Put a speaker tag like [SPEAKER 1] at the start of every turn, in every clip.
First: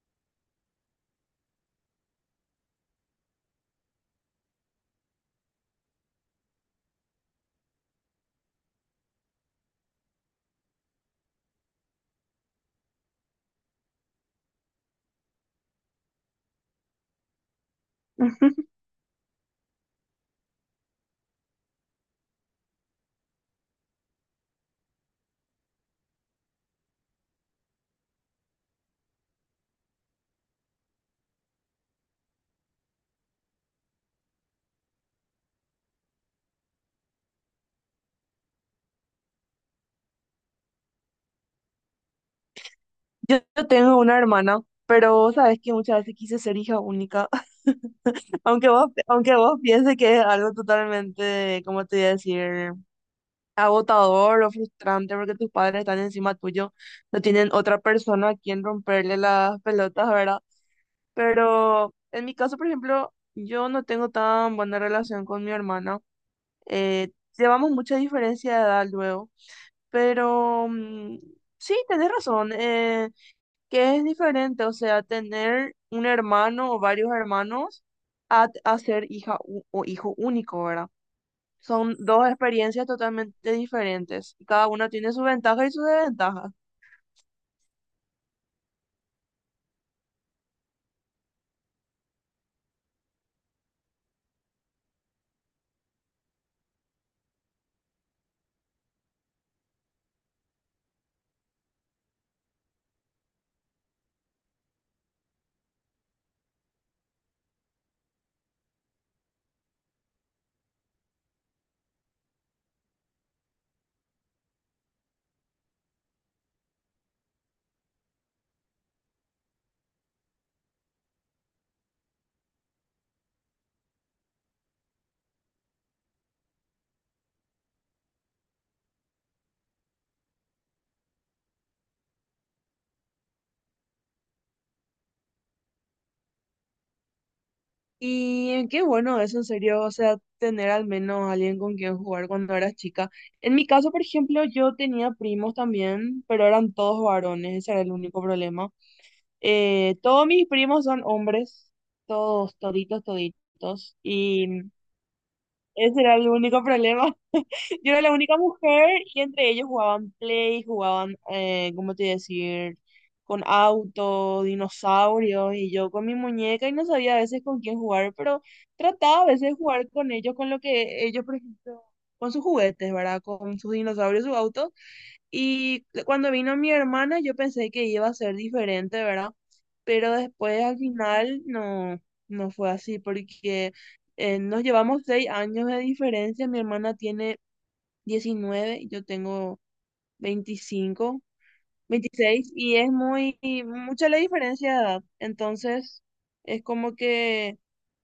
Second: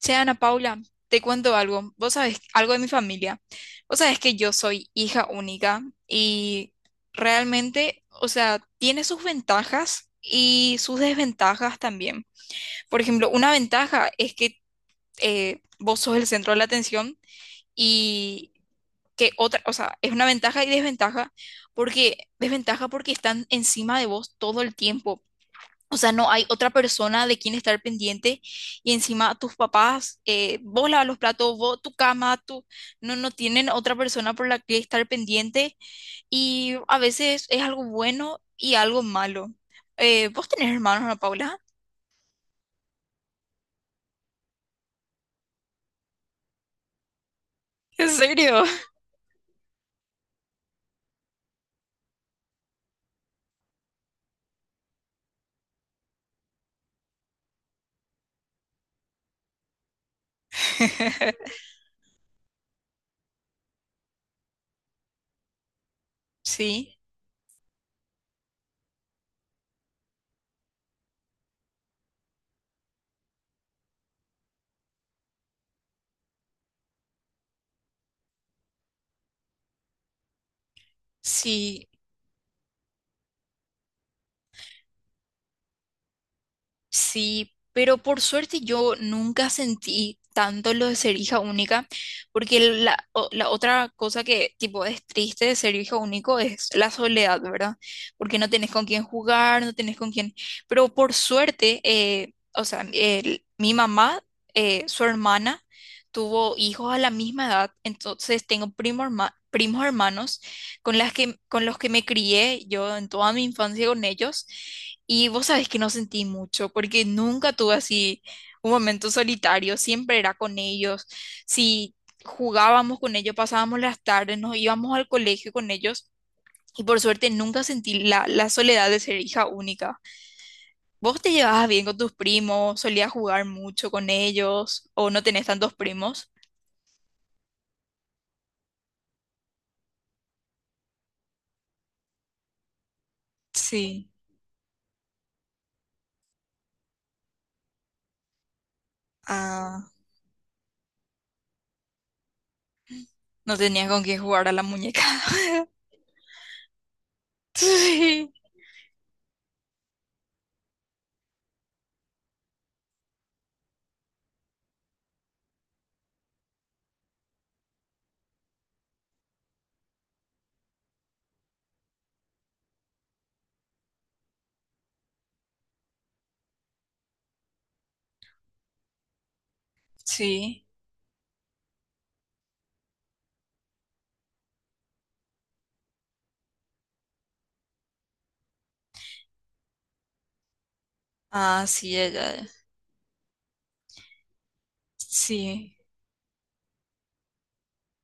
[SPEAKER 1] Che, Ana Paula, te cuento algo. Vos sabés algo de mi familia. Vos sabés que yo soy hija única y realmente, o sea, tiene sus ventajas y sus desventajas también. Por ejemplo, una ventaja es que vos sos el centro de la atención y que otra, o sea, es una ventaja y desventaja porque están encima de vos todo el tiempo. O sea, no hay otra persona de quien estar pendiente y encima tus papás, vos lavas los platos, vos tu cama, tu... No tienen otra persona por la que estar pendiente y a veces es algo bueno y algo malo. ¿Vos tenés hermanos, Ana Paula?
[SPEAKER 2] Yo tengo una hermana, pero sabes que muchas veces quise ser hija única.
[SPEAKER 1] ¿En serio?
[SPEAKER 2] Aunque vos pienses que es algo totalmente, ¿cómo te voy a decir?, agotador o frustrante porque tus padres están encima tuyo, no tienen otra persona a quien romperle las pelotas, ¿verdad? Pero en mi caso, por ejemplo, yo no tengo tan buena relación con mi hermana.
[SPEAKER 1] Sí,
[SPEAKER 2] Eh, Llevamos mucha diferencia de edad luego, pero sí, tenés razón. Que es diferente, o sea, tener un hermano o varios hermanos a ser hija u- o hijo único, ¿verdad?
[SPEAKER 1] sí.
[SPEAKER 2] Son dos experiencias totalmente diferentes y cada una tiene sus ventajas y sus desventajas.
[SPEAKER 1] Sí, pero por suerte yo nunca sentí tanto lo de ser hija única, porque la otra cosa que tipo es triste de ser hija único es la soledad, ¿verdad? Porque no tenés con quién jugar, no tenés con quién... Pero por suerte, o sea, mi mamá, su hermana, tuvo hijos a la misma edad, entonces tengo primos hermanos con las que, con los que me crié yo en toda mi infancia con ellos. Y vos sabés que no sentí mucho, porque nunca tuve así un momento solitario, siempre era con ellos. Si jugábamos con ellos, pasábamos las tardes, nos íbamos al colegio con ellos, y por suerte nunca sentí la soledad de ser hija única. ¿Vos te llevabas bien con tus primos? ¿Solías jugar mucho con ellos? ¿O no tenés tantos primos?
[SPEAKER 2] Y qué bueno eso, en serio, o sea, tener al menos alguien con quien jugar cuando eras chica. En mi caso, por
[SPEAKER 1] Sí.
[SPEAKER 2] ejemplo, yo tenía primos también, pero eran todos varones, ese era el único problema.
[SPEAKER 1] Ah,
[SPEAKER 2] Todos mis primos son hombres, todos, toditos,
[SPEAKER 1] no tenías
[SPEAKER 2] toditos.
[SPEAKER 1] con quién
[SPEAKER 2] Y
[SPEAKER 1] jugar a la muñeca.
[SPEAKER 2] ese era el único problema. Yo era la
[SPEAKER 1] Sí,
[SPEAKER 2] única mujer y entre ellos jugaban Play, jugaban, ¿cómo te decir? Con autos, dinosaurios y yo con mi muñeca y no sabía a veces con quién jugar, pero trataba a veces de jugar con ellos, con lo que ellos, por ejemplo, con sus juguetes, ¿verdad? Con sus dinosaurios, sus autos. Y cuando vino mi hermana, yo pensé que iba a ser diferente, ¿verdad? Pero después
[SPEAKER 1] sí.
[SPEAKER 2] al final no, no fue así, porque nos llevamos 6 años de diferencia. Mi hermana tiene 19 y yo tengo 25
[SPEAKER 1] Ah, sí, ella.
[SPEAKER 2] 26 y es muy, mucha la diferencia de edad.
[SPEAKER 1] Sí.
[SPEAKER 2] Entonces, es como que,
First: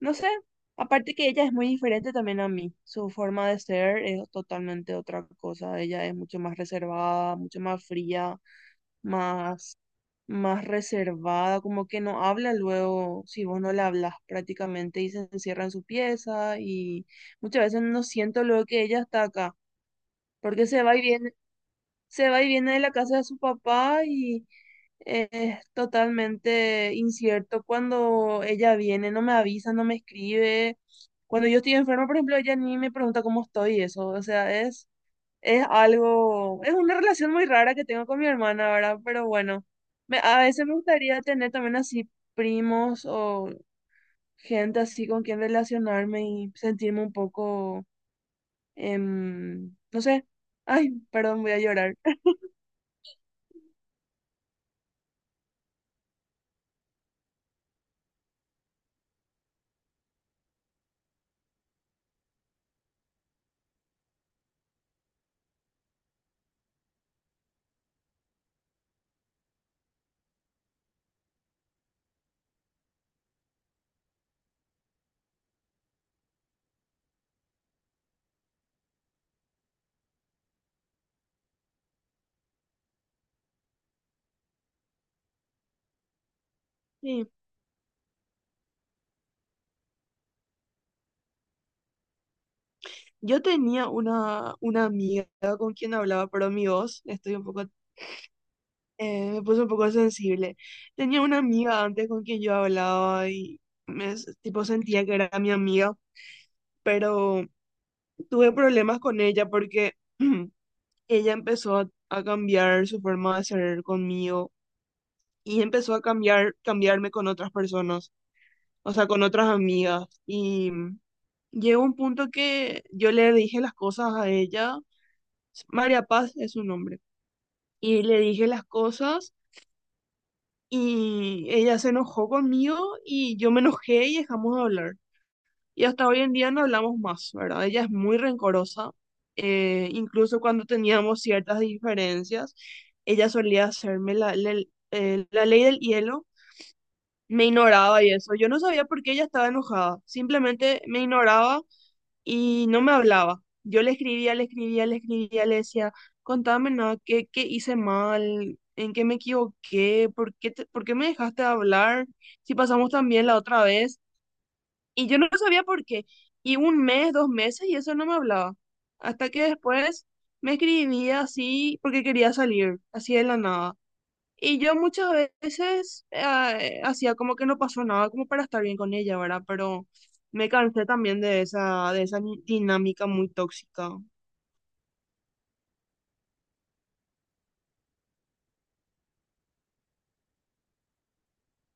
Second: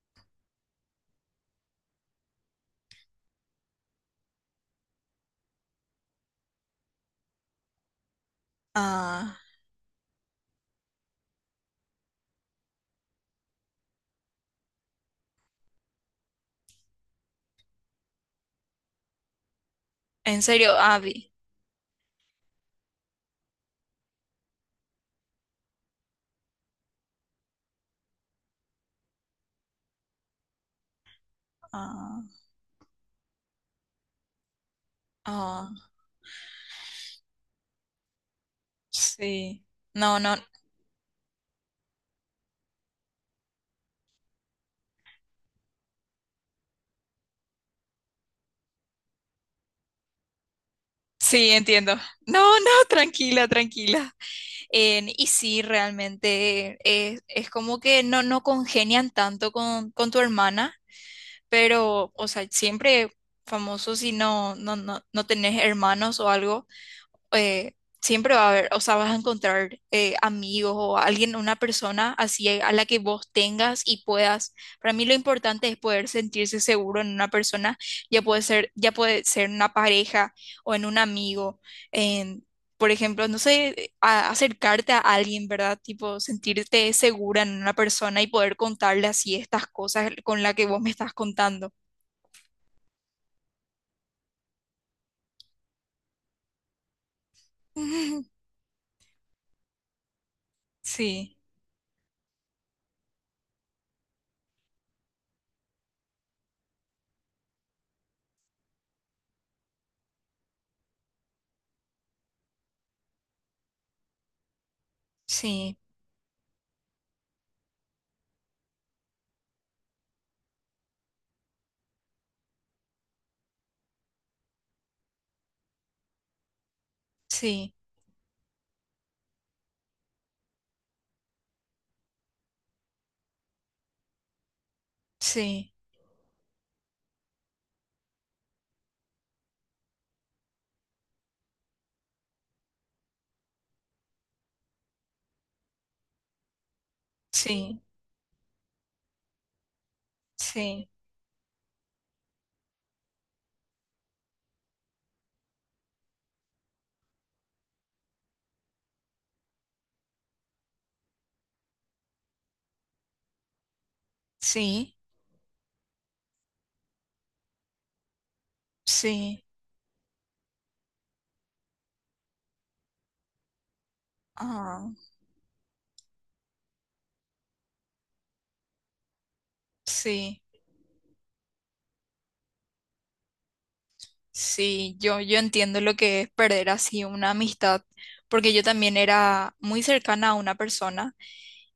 [SPEAKER 2] no sé, aparte que ella es muy diferente también a mí. Su forma de ser es totalmente otra cosa. Ella es mucho más reservada, mucho más fría,
[SPEAKER 1] Ah.
[SPEAKER 2] más, más reservada, como que no habla luego si vos no le hablas prácticamente y se encierra en su pieza y muchas veces no siento luego que ella está acá,
[SPEAKER 1] En
[SPEAKER 2] porque
[SPEAKER 1] serio,
[SPEAKER 2] se va y
[SPEAKER 1] Abby.
[SPEAKER 2] viene, se va y viene de la casa de su papá y es totalmente incierto cuando ella viene, no me avisa, no me escribe. Cuando yo estoy enferma, por
[SPEAKER 1] Ah,
[SPEAKER 2] ejemplo, ella ni me pregunta cómo estoy, y eso, o sea, es
[SPEAKER 1] ah,
[SPEAKER 2] algo, es una relación muy rara que tengo con mi hermana, ¿verdad? Pero bueno,
[SPEAKER 1] sí. No, no.
[SPEAKER 2] a veces me gustaría tener también así primos o gente así con quien relacionarme y sentirme un poco, no sé, ay, perdón,
[SPEAKER 1] Sí,
[SPEAKER 2] voy a
[SPEAKER 1] entiendo.
[SPEAKER 2] llorar.
[SPEAKER 1] No, no, tranquila, tranquila. Y sí, realmente es como que no, no congenian tanto con tu hermana, pero, o sea, siempre famoso si no, no, no, no tenés hermanos o algo. eh, Siempre va a haber, o sea, vas a encontrar amigos o alguien, una persona así a la que vos tengas y puedas. Para mí lo importante es poder sentirse seguro en una persona, ya puede ser en una pareja o en un amigo, en, por ejemplo, no sé, acercarte a alguien, ¿verdad? Tipo, sentirte
[SPEAKER 2] Sí,
[SPEAKER 1] segura en una persona y poder contarle así estas cosas con las que vos me estás contando.
[SPEAKER 2] yo tenía una amiga con quien hablaba, pero mi voz, estoy un poco me puse un poco sensible. Tenía
[SPEAKER 1] Sí,
[SPEAKER 2] una amiga antes con quien yo hablaba y tipo sentía que era mi amiga, pero tuve problemas con ella porque ella empezó a cambiar su forma de ser conmigo y
[SPEAKER 1] sí,
[SPEAKER 2] empezó a cambiar, cambiarme con otras personas, o sea, con otras amigas. Y llegó un punto que yo le dije las cosas a ella, María Paz es su nombre,
[SPEAKER 1] sí,
[SPEAKER 2] y le dije las cosas. Y ella se enojó conmigo y yo me enojé y dejamos de hablar.
[SPEAKER 1] sí,
[SPEAKER 2] Y hasta hoy en día no hablamos más, ¿verdad? Ella es muy rencorosa. Incluso cuando teníamos ciertas diferencias, ella solía hacerme la ley del hielo. Me
[SPEAKER 1] sí,
[SPEAKER 2] ignoraba y eso. Yo no sabía por qué ella estaba enojada. Simplemente
[SPEAKER 1] sí.
[SPEAKER 2] me ignoraba y no me hablaba. Yo le escribía, le escribía, le escribía, le decía, contame nada, ¿qué, qué hice mal? ¿En qué me equivoqué? ¿Por qué me dejaste de hablar? Si pasamos tan bien la otra vez.
[SPEAKER 1] Sí,
[SPEAKER 2] Y yo no sabía por qué. Y un mes, 2 meses, y eso no me hablaba. Hasta
[SPEAKER 1] sí,
[SPEAKER 2] que después me escribía así porque quería salir, así de la nada. Y yo
[SPEAKER 1] ah,
[SPEAKER 2] muchas veces hacía como que no pasó nada, como para estar bien con ella, ¿verdad? Pero
[SPEAKER 1] sí,
[SPEAKER 2] me cansé también de esa dinámica muy tóxica.
[SPEAKER 1] sí, yo entiendo lo que es perder así una amistad, porque yo también era muy cercana a una persona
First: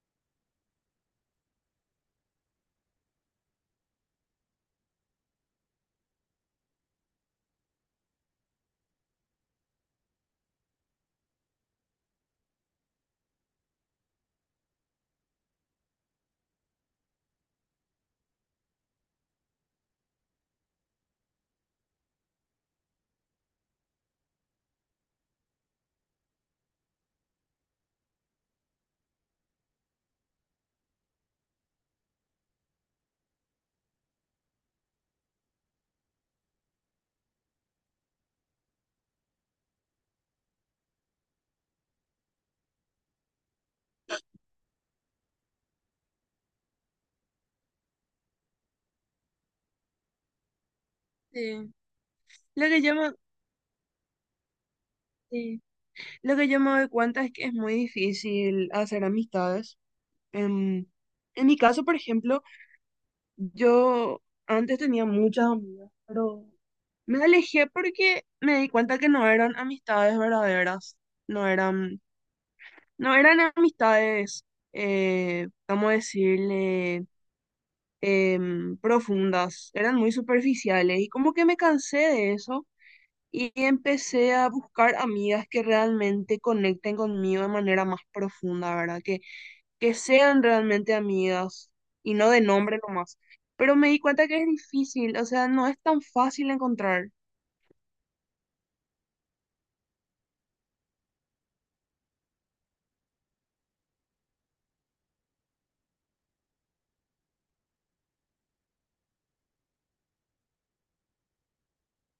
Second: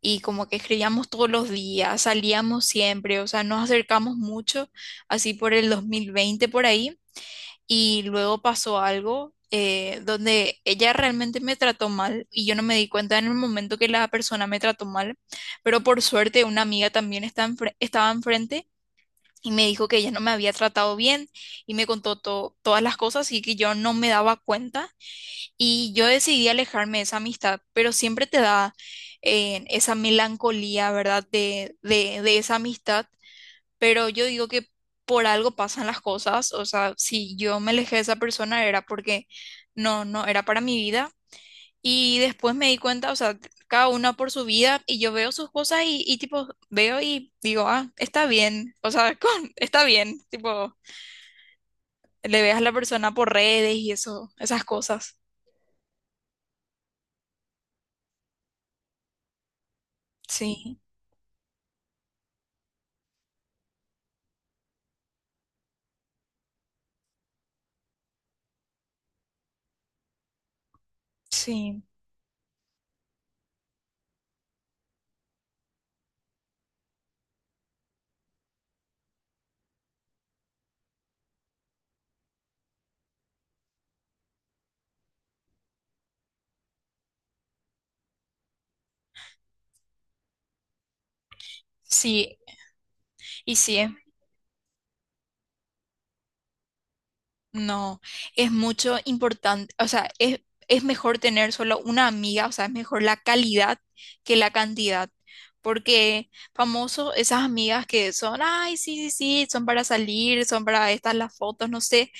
[SPEAKER 1] y como que escribíamos todos los días, salíamos siempre, o sea, nos acercamos mucho, así por el 2020 por ahí, y luego pasó algo donde ella realmente me trató mal y yo no me di cuenta en el momento que la persona me trató mal, pero por suerte una amiga también estaba enfrente. Y me dijo que ella no me había tratado bien y me contó todas las cosas y que yo no me daba cuenta y yo decidí alejarme de esa amistad, pero siempre te da esa melancolía, ¿verdad? De esa amistad, pero yo digo que por algo pasan las cosas, o sea, si yo me alejé de esa persona era porque no, no era para mi vida. Y después me di cuenta, o sea, cada una por su vida y yo veo sus cosas y tipo, veo y digo, ah, está bien, o sea, está bien, tipo,
[SPEAKER 2] Sí,
[SPEAKER 1] le veas a
[SPEAKER 2] Lo
[SPEAKER 1] la
[SPEAKER 2] que yo me,
[SPEAKER 1] persona por redes y eso, esas cosas.
[SPEAKER 2] Sí, lo que yo me doy cuenta es que es muy difícil hacer amistades.
[SPEAKER 1] Sí,
[SPEAKER 2] En, en mi caso, por ejemplo, yo antes tenía muchas amigas, pero me alejé porque me di cuenta que no eran amistades verdaderas, no
[SPEAKER 1] sí,
[SPEAKER 2] eran no, eran amistades, vamos a decirle, profundas, eran muy superficiales y como que me cansé de eso y empecé a buscar amigas que realmente conecten conmigo de manera más profunda, ¿verdad? Que sean realmente amigas y no
[SPEAKER 1] sí,
[SPEAKER 2] de nombre nomás.
[SPEAKER 1] y
[SPEAKER 2] Pero
[SPEAKER 1] sí.
[SPEAKER 2] me
[SPEAKER 1] es
[SPEAKER 2] di cuenta que es difícil, o sea, no es tan fácil encontrar.
[SPEAKER 1] No, es mucho importante, o sea, es mejor tener solo una amiga, o sea, es mejor la calidad que la cantidad, porque famoso, esas amigas que son, ay, sí, sí, sí, son para salir, son para estas las fotos, no sé,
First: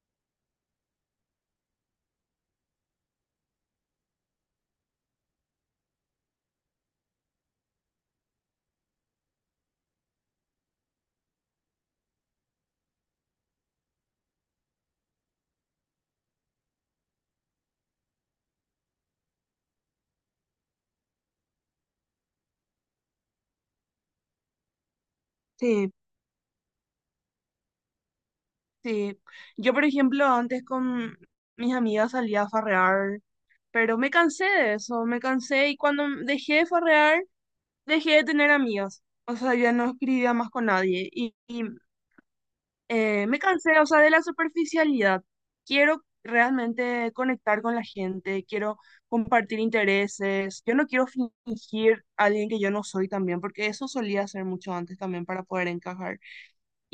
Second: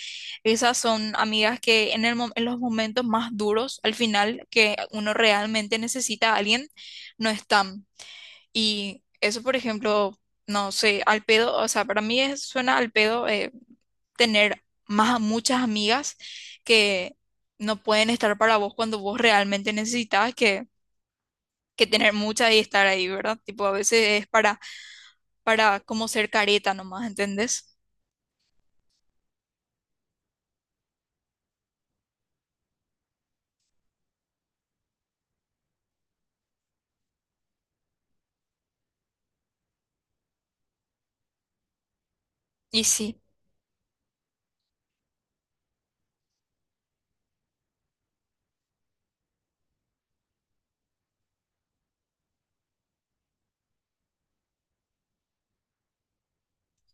[SPEAKER 1] esas son amigas que en el, en los momentos más duros, al final, que uno realmente necesita a alguien, no están. Y eso, por ejemplo, no sé, al pedo, o sea, para mí suena al pedo, tener más, muchas amigas que no pueden estar para vos cuando vos realmente necesitas que tener muchas y estar ahí, ¿verdad? Tipo, a veces es para
[SPEAKER 2] Sí,
[SPEAKER 1] como ser careta nomás, ¿entendés?
[SPEAKER 2] sí. Yo, por ejemplo, antes con mis amigas salía a farrear. Pero me cansé de eso, me cansé y cuando dejé de farrear, dejé de tener amigos. O sea, ya no escribía más con nadie. Y, y,
[SPEAKER 1] Y sí,
[SPEAKER 2] eh, me cansé, o sea, de la superficialidad. Quiero realmente conectar con la gente, quiero compartir intereses. Yo no quiero fingir a alguien que yo no soy también, porque eso solía hacer mucho antes también para poder encajar.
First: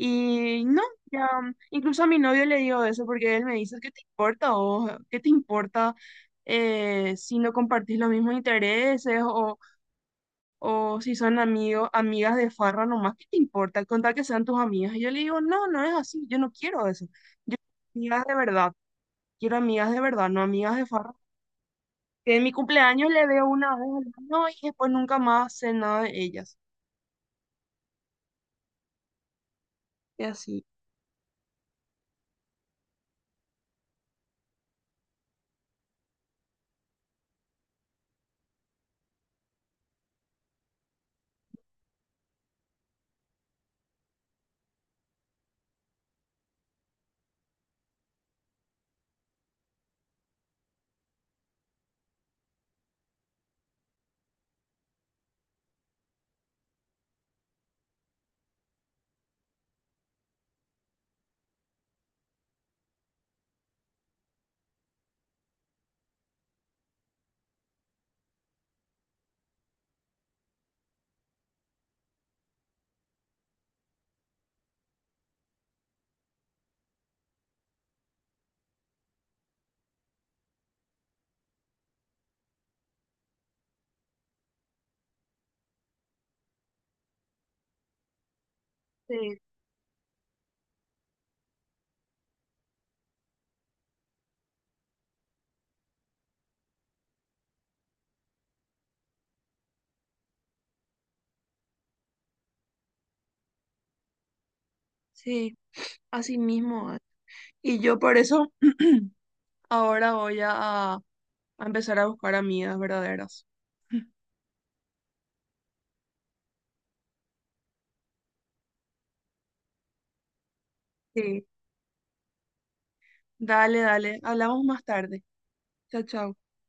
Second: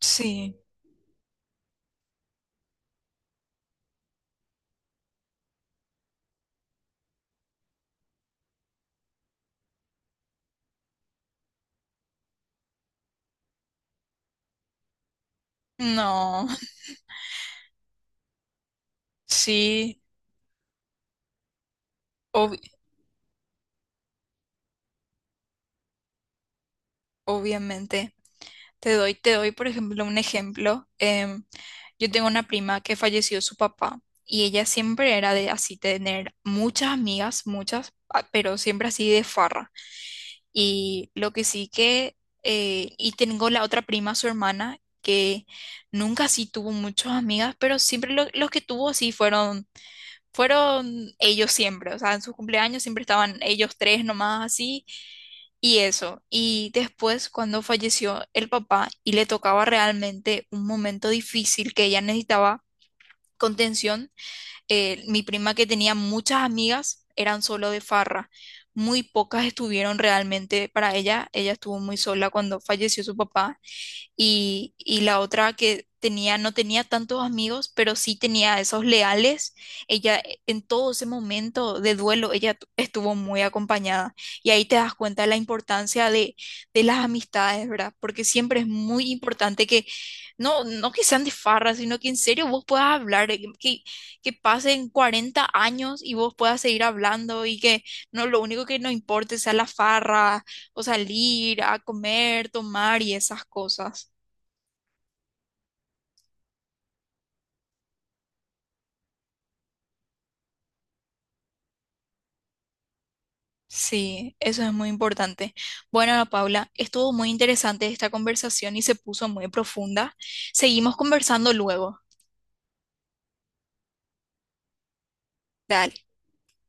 [SPEAKER 1] sí,
[SPEAKER 2] no, ya, incluso a mi novio le digo eso porque él me dice, ¿qué te importa o qué te importa si no compartís los mismos intereses o si son amigos, amigas de farra nomás? ¿Qué te importa? Contar que sean tus amigas. Y yo le digo, no, no es así, yo
[SPEAKER 1] no,
[SPEAKER 2] no quiero eso. Yo quiero amigas de verdad, quiero amigas
[SPEAKER 1] sí,
[SPEAKER 2] de verdad, no amigas de farra. Que en mi
[SPEAKER 1] ob-
[SPEAKER 2] cumpleaños le veo una vez al año no, y después nunca más sé nada de ellas.
[SPEAKER 1] obviamente. Te doy, por ejemplo, un
[SPEAKER 2] Y así.
[SPEAKER 1] ejemplo. em, yo tengo una prima que falleció su papá y ella siempre era de así tener muchas amigas, muchas, ah, pero siempre así de farra. Y lo que sí que, y tengo la otra prima, su hermana, que nunca sí tuvo muchas amigas, pero siempre los que tuvo sí fueron, fueron ellos siempre. O sea, en sus cumpleaños siempre estaban ellos tres nomás así, y eso. Y después, cuando falleció el papá y le tocaba realmente un momento difícil que ella necesitaba contención, mi prima que tenía muchas amigas eran solo de farra. Muy pocas estuvieron realmente para ella. Ella estuvo muy sola cuando falleció su papá y la otra que tenía, no tenía tantos amigos, pero sí tenía esos leales. Ella en todo ese momento de duelo, estuvo muy acompañada. Y ahí te das cuenta de la importancia de las amistades, ¿verdad? Porque siempre es muy
[SPEAKER 2] Sí,
[SPEAKER 1] importante que, no, no que sean de farra, sino que en serio vos puedas hablar, que pasen 40 años y vos puedas seguir hablando y que no, lo único que no importe sea la farra o salir a comer, tomar y esas cosas.
[SPEAKER 2] sí, así mismo. Y yo por eso. Ahora voy a empezar a buscar amigas verdaderas.
[SPEAKER 1] Sí, eso es muy importante. Bueno, Ana Paula, estuvo muy interesante esta conversación y se puso muy profunda. Seguimos
[SPEAKER 2] Sí,
[SPEAKER 1] conversando luego.
[SPEAKER 2] dale, dale. Hablamos más tarde.
[SPEAKER 1] Dale.
[SPEAKER 2] Chao, chao.